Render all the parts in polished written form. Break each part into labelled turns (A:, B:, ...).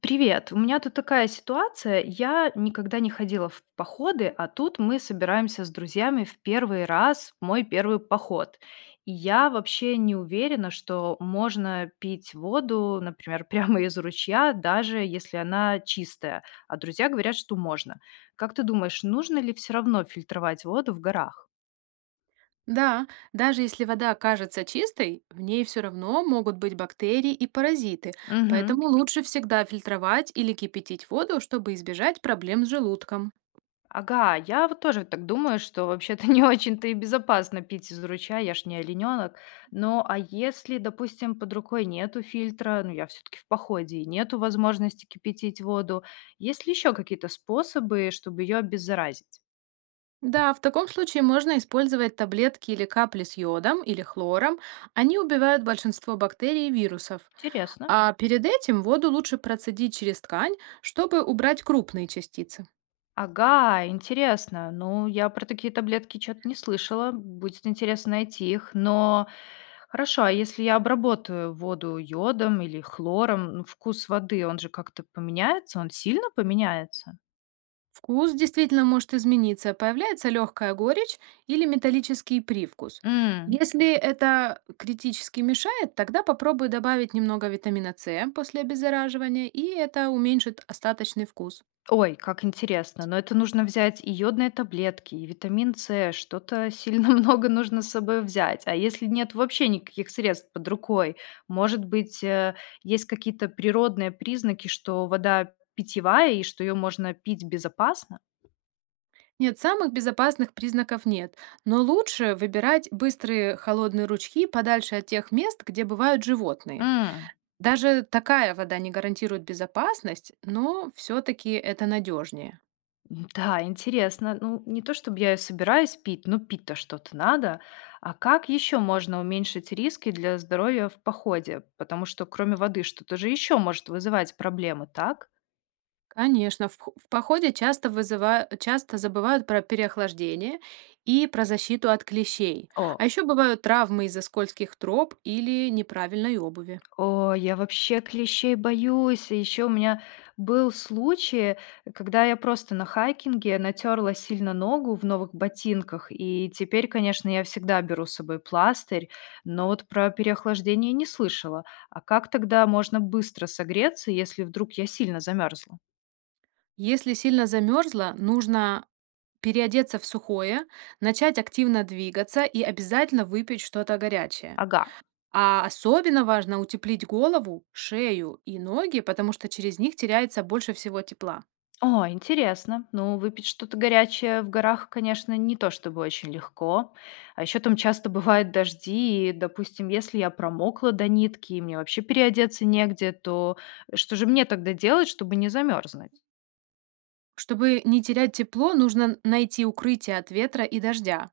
A: Привет, у меня тут такая ситуация. Я никогда не ходила в походы, а тут мы собираемся с друзьями в первый раз, в мой первый поход. И я вообще не уверена, что можно пить воду, например, прямо из ручья, даже если она чистая. А друзья говорят, что можно. Как ты думаешь, нужно ли все равно фильтровать воду в горах?
B: Да, даже если вода кажется чистой, в ней все равно могут быть бактерии и паразиты,
A: Мгм.
B: поэтому лучше всегда фильтровать или кипятить воду, чтобы избежать проблем с желудком.
A: Ага, я вот тоже так думаю, что вообще-то не очень-то и безопасно пить из ручья, я ж не олененок. Но а если, допустим, под рукой нету фильтра, ну я все-таки в походе, и нету возможности кипятить воду, есть ли еще какие-то способы, чтобы ее обеззаразить?
B: Да, в таком случае можно использовать таблетки или капли с йодом или хлором. Они убивают большинство бактерий и вирусов.
A: Интересно.
B: А перед этим воду лучше процедить через ткань, чтобы убрать крупные частицы.
A: Ага, интересно. Ну, я про такие таблетки чё-то не слышала. Будет интересно найти их. Но хорошо, а если я обработаю воду йодом или хлором, ну, вкус воды, он же как-то поменяется? Он сильно поменяется?
B: Вкус действительно может измениться, появляется легкая горечь или металлический привкус.
A: М.
B: Если это критически мешает, тогда попробуй добавить немного витамина С после обеззараживания, и это уменьшит остаточный вкус.
A: Ой, как интересно. Но это нужно взять и йодные таблетки, и витамин С. Что-то сильно много нужно с собой взять. А если нет вообще никаких средств под рукой, может быть, есть какие-то природные признаки, что вода питьевая и что ее можно пить безопасно?
B: Нет, самых безопасных признаков нет, но лучше выбирать быстрые холодные ручьи подальше от тех мест, где бывают животные.
A: М,
B: Даже такая вода не гарантирует безопасность, но все-таки это надежнее.
A: да, интересно. Ну, не то чтобы я ее собираюсь пить, но пить-то что-то надо. А как еще можно уменьшить риски для здоровья в походе? Потому что кроме воды что-то же еще может вызывать проблемы, так?
B: Конечно, в походе часто часто забывают про переохлаждение и про защиту от клещей. А
A: О,
B: еще бывают травмы из-за скользких троп или неправильной обуви.
A: о, я вообще клещей боюсь. И еще у меня был случай, когда я просто на хайкинге натерла сильно ногу в новых ботинках. И теперь, конечно, я всегда беру с собой пластырь, но вот про переохлаждение не слышала. А как тогда можно быстро согреться, если вдруг я сильно замерзла?
B: Если сильно замерзла, нужно переодеться в сухое, начать активно двигаться и обязательно выпить что-то горячее.
A: Ага.
B: А особенно важно утеплить голову, шею и ноги, потому что через них теряется больше всего тепла.
A: О, интересно. Ну, выпить что-то горячее в горах, конечно, не то чтобы очень легко. А еще там часто бывают дожди, и, допустим, если я промокла до нитки, и мне вообще переодеться негде, то что же мне тогда делать, чтобы не замерзнуть?
B: Чтобы не терять тепло, нужно найти укрытие от ветра и дождя.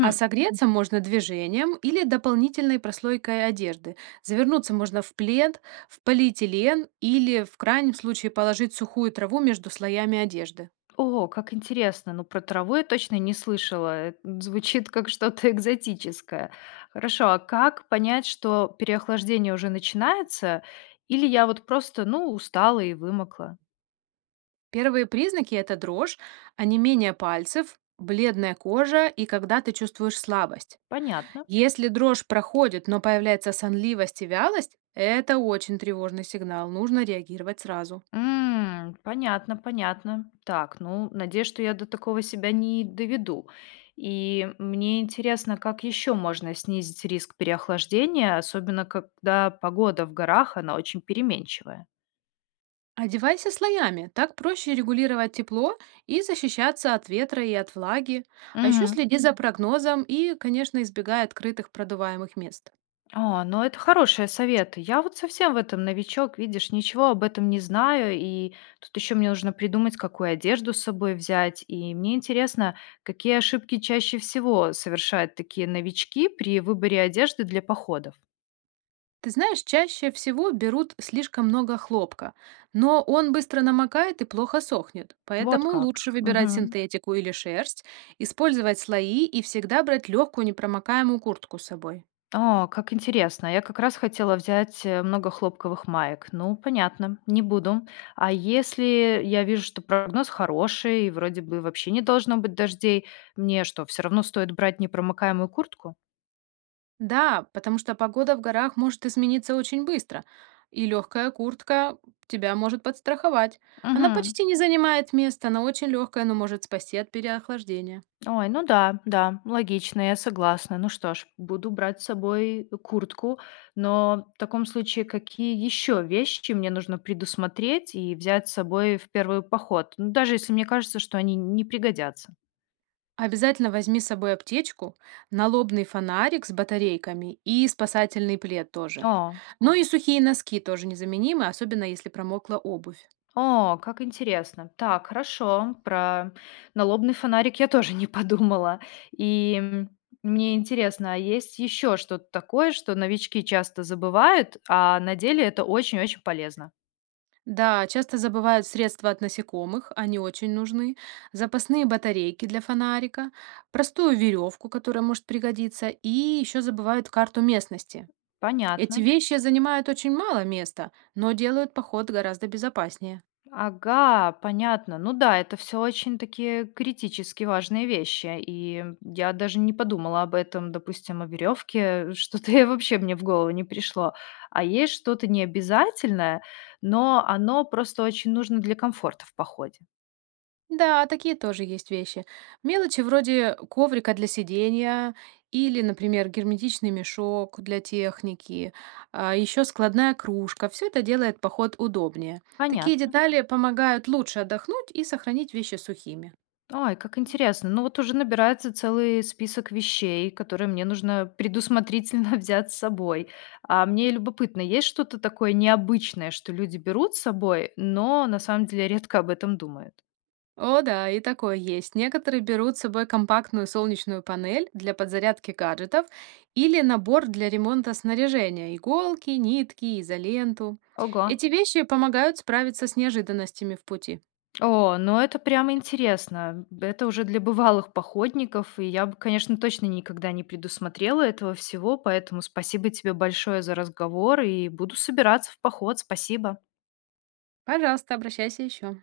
B: А согреться можно движением или дополнительной прослойкой одежды. Завернуться можно в плед, в полиэтилен или, в крайнем случае, положить сухую траву между слоями одежды.
A: О, как интересно. Ну, про траву я точно не слышала. Звучит как что-то экзотическое. Хорошо, а как понять, что переохлаждение уже начинается, или я вот просто, ну, устала и вымокла?
B: Первые признаки– это дрожь, онемение пальцев, бледная кожа и когда ты чувствуешь слабость.
A: Понятно.
B: Если дрожь проходит, но появляется сонливость и вялость, это очень тревожный сигнал, нужно реагировать сразу.
A: М, понятно, понятно. Так, ну, надеюсь, что я до такого себя не доведу. И мне интересно, как еще можно снизить риск переохлаждения, особенно когда погода в горах, она очень переменчивая.
B: Одевайся слоями, так проще регулировать тепло и защищаться от ветра и от влаги. А еще
A: Мгм.
B: следи за Мгм. Прогнозом и, конечно, избегай открытых продуваемых мест.
A: А, ну это хорошие советы. Я вот совсем в этом новичок, видишь, ничего об этом не знаю, и тут еще мне нужно придумать, какую одежду с собой взять. И мне интересно, какие ошибки чаще всего совершают такие новички при выборе одежды для походов.
B: Ты знаешь, чаще всего берут слишком много хлопка, но он быстро намокает и плохо сохнет,
A: Вот
B: поэтому
A: как.
B: лучше выбирать
A: Мгм.
B: синтетику или шерсть, использовать слои и всегда брать легкую непромокаемую куртку с собой.
A: О, как интересно. Я как раз хотела взять много хлопковых маек. Ну, понятно, не буду. А если я вижу, что прогноз хороший, и вроде бы вообще не должно быть дождей, мне что, все равно стоит брать непромокаемую куртку?
B: Да, потому что погода в горах может измениться очень быстро, и легкая куртка тебя может подстраховать. Она
A: Угу.
B: почти не занимает места, она очень легкая, но может спасти от переохлаждения.
A: Ой, ну да, да, логично, я согласна. Ну что ж, буду брать с собой куртку, но в таком случае какие еще вещи мне нужно предусмотреть и взять с собой в первый поход? Ну, даже если мне кажется, что они не пригодятся.
B: Обязательно возьми с собой аптечку, налобный фонарик с батарейками и спасательный плед тоже.
A: О,
B: Ну и сухие носки тоже незаменимы, особенно если промокла обувь.
A: о, как интересно. Так, хорошо, про налобный фонарик я тоже не подумала. И м, мне интересно, а есть еще что-то такое, что новички часто забывают, а на деле это очень-очень полезно?
B: Да, часто забывают средства от насекомых, они очень нужны, запасные батарейки для фонарика, простую веревку, которая может пригодиться, и еще забывают карту местности. Эти
A: Понятно.
B: вещи занимают очень мало места, но делают поход гораздо безопаснее.
A: Ага, понятно. Ну да, это все очень такие критически важные вещи. И я даже не подумала об этом, допустим, о веревке. Что-то и вообще мне в голову не пришло. А есть что-то необязательное, но оно просто очень нужно для комфорта в походе.
B: Да, такие тоже есть вещи. Мелочи вроде коврика для сидения или, например, герметичный мешок для техники, а еще складная кружка. Все это делает поход удобнее. Такие
A: Понятно.
B: детали помогают лучше отдохнуть и сохранить вещи сухими.
A: Ай, как интересно. Ну вот уже набирается целый список вещей, которые мне нужно предусмотрительно взять с собой. А мне любопытно, есть что-то такое необычное, что люди берут с собой, но на самом деле редко об этом думают?
B: О да, и такое есть. Некоторые берут с собой компактную солнечную панель для подзарядки гаджетов или набор для ремонта снаряжения, иголки, нитки, изоленту.
A: Ого.
B: Эти вещи помогают справиться с неожиданностями в пути.
A: О, ну это прямо интересно. Это уже для бывалых походников, и я бы, конечно, точно никогда не предусмотрела этого всего, поэтому спасибо тебе большое за разговор, и буду собираться в поход. Спасибо.
B: Пожалуйста, обращайся еще.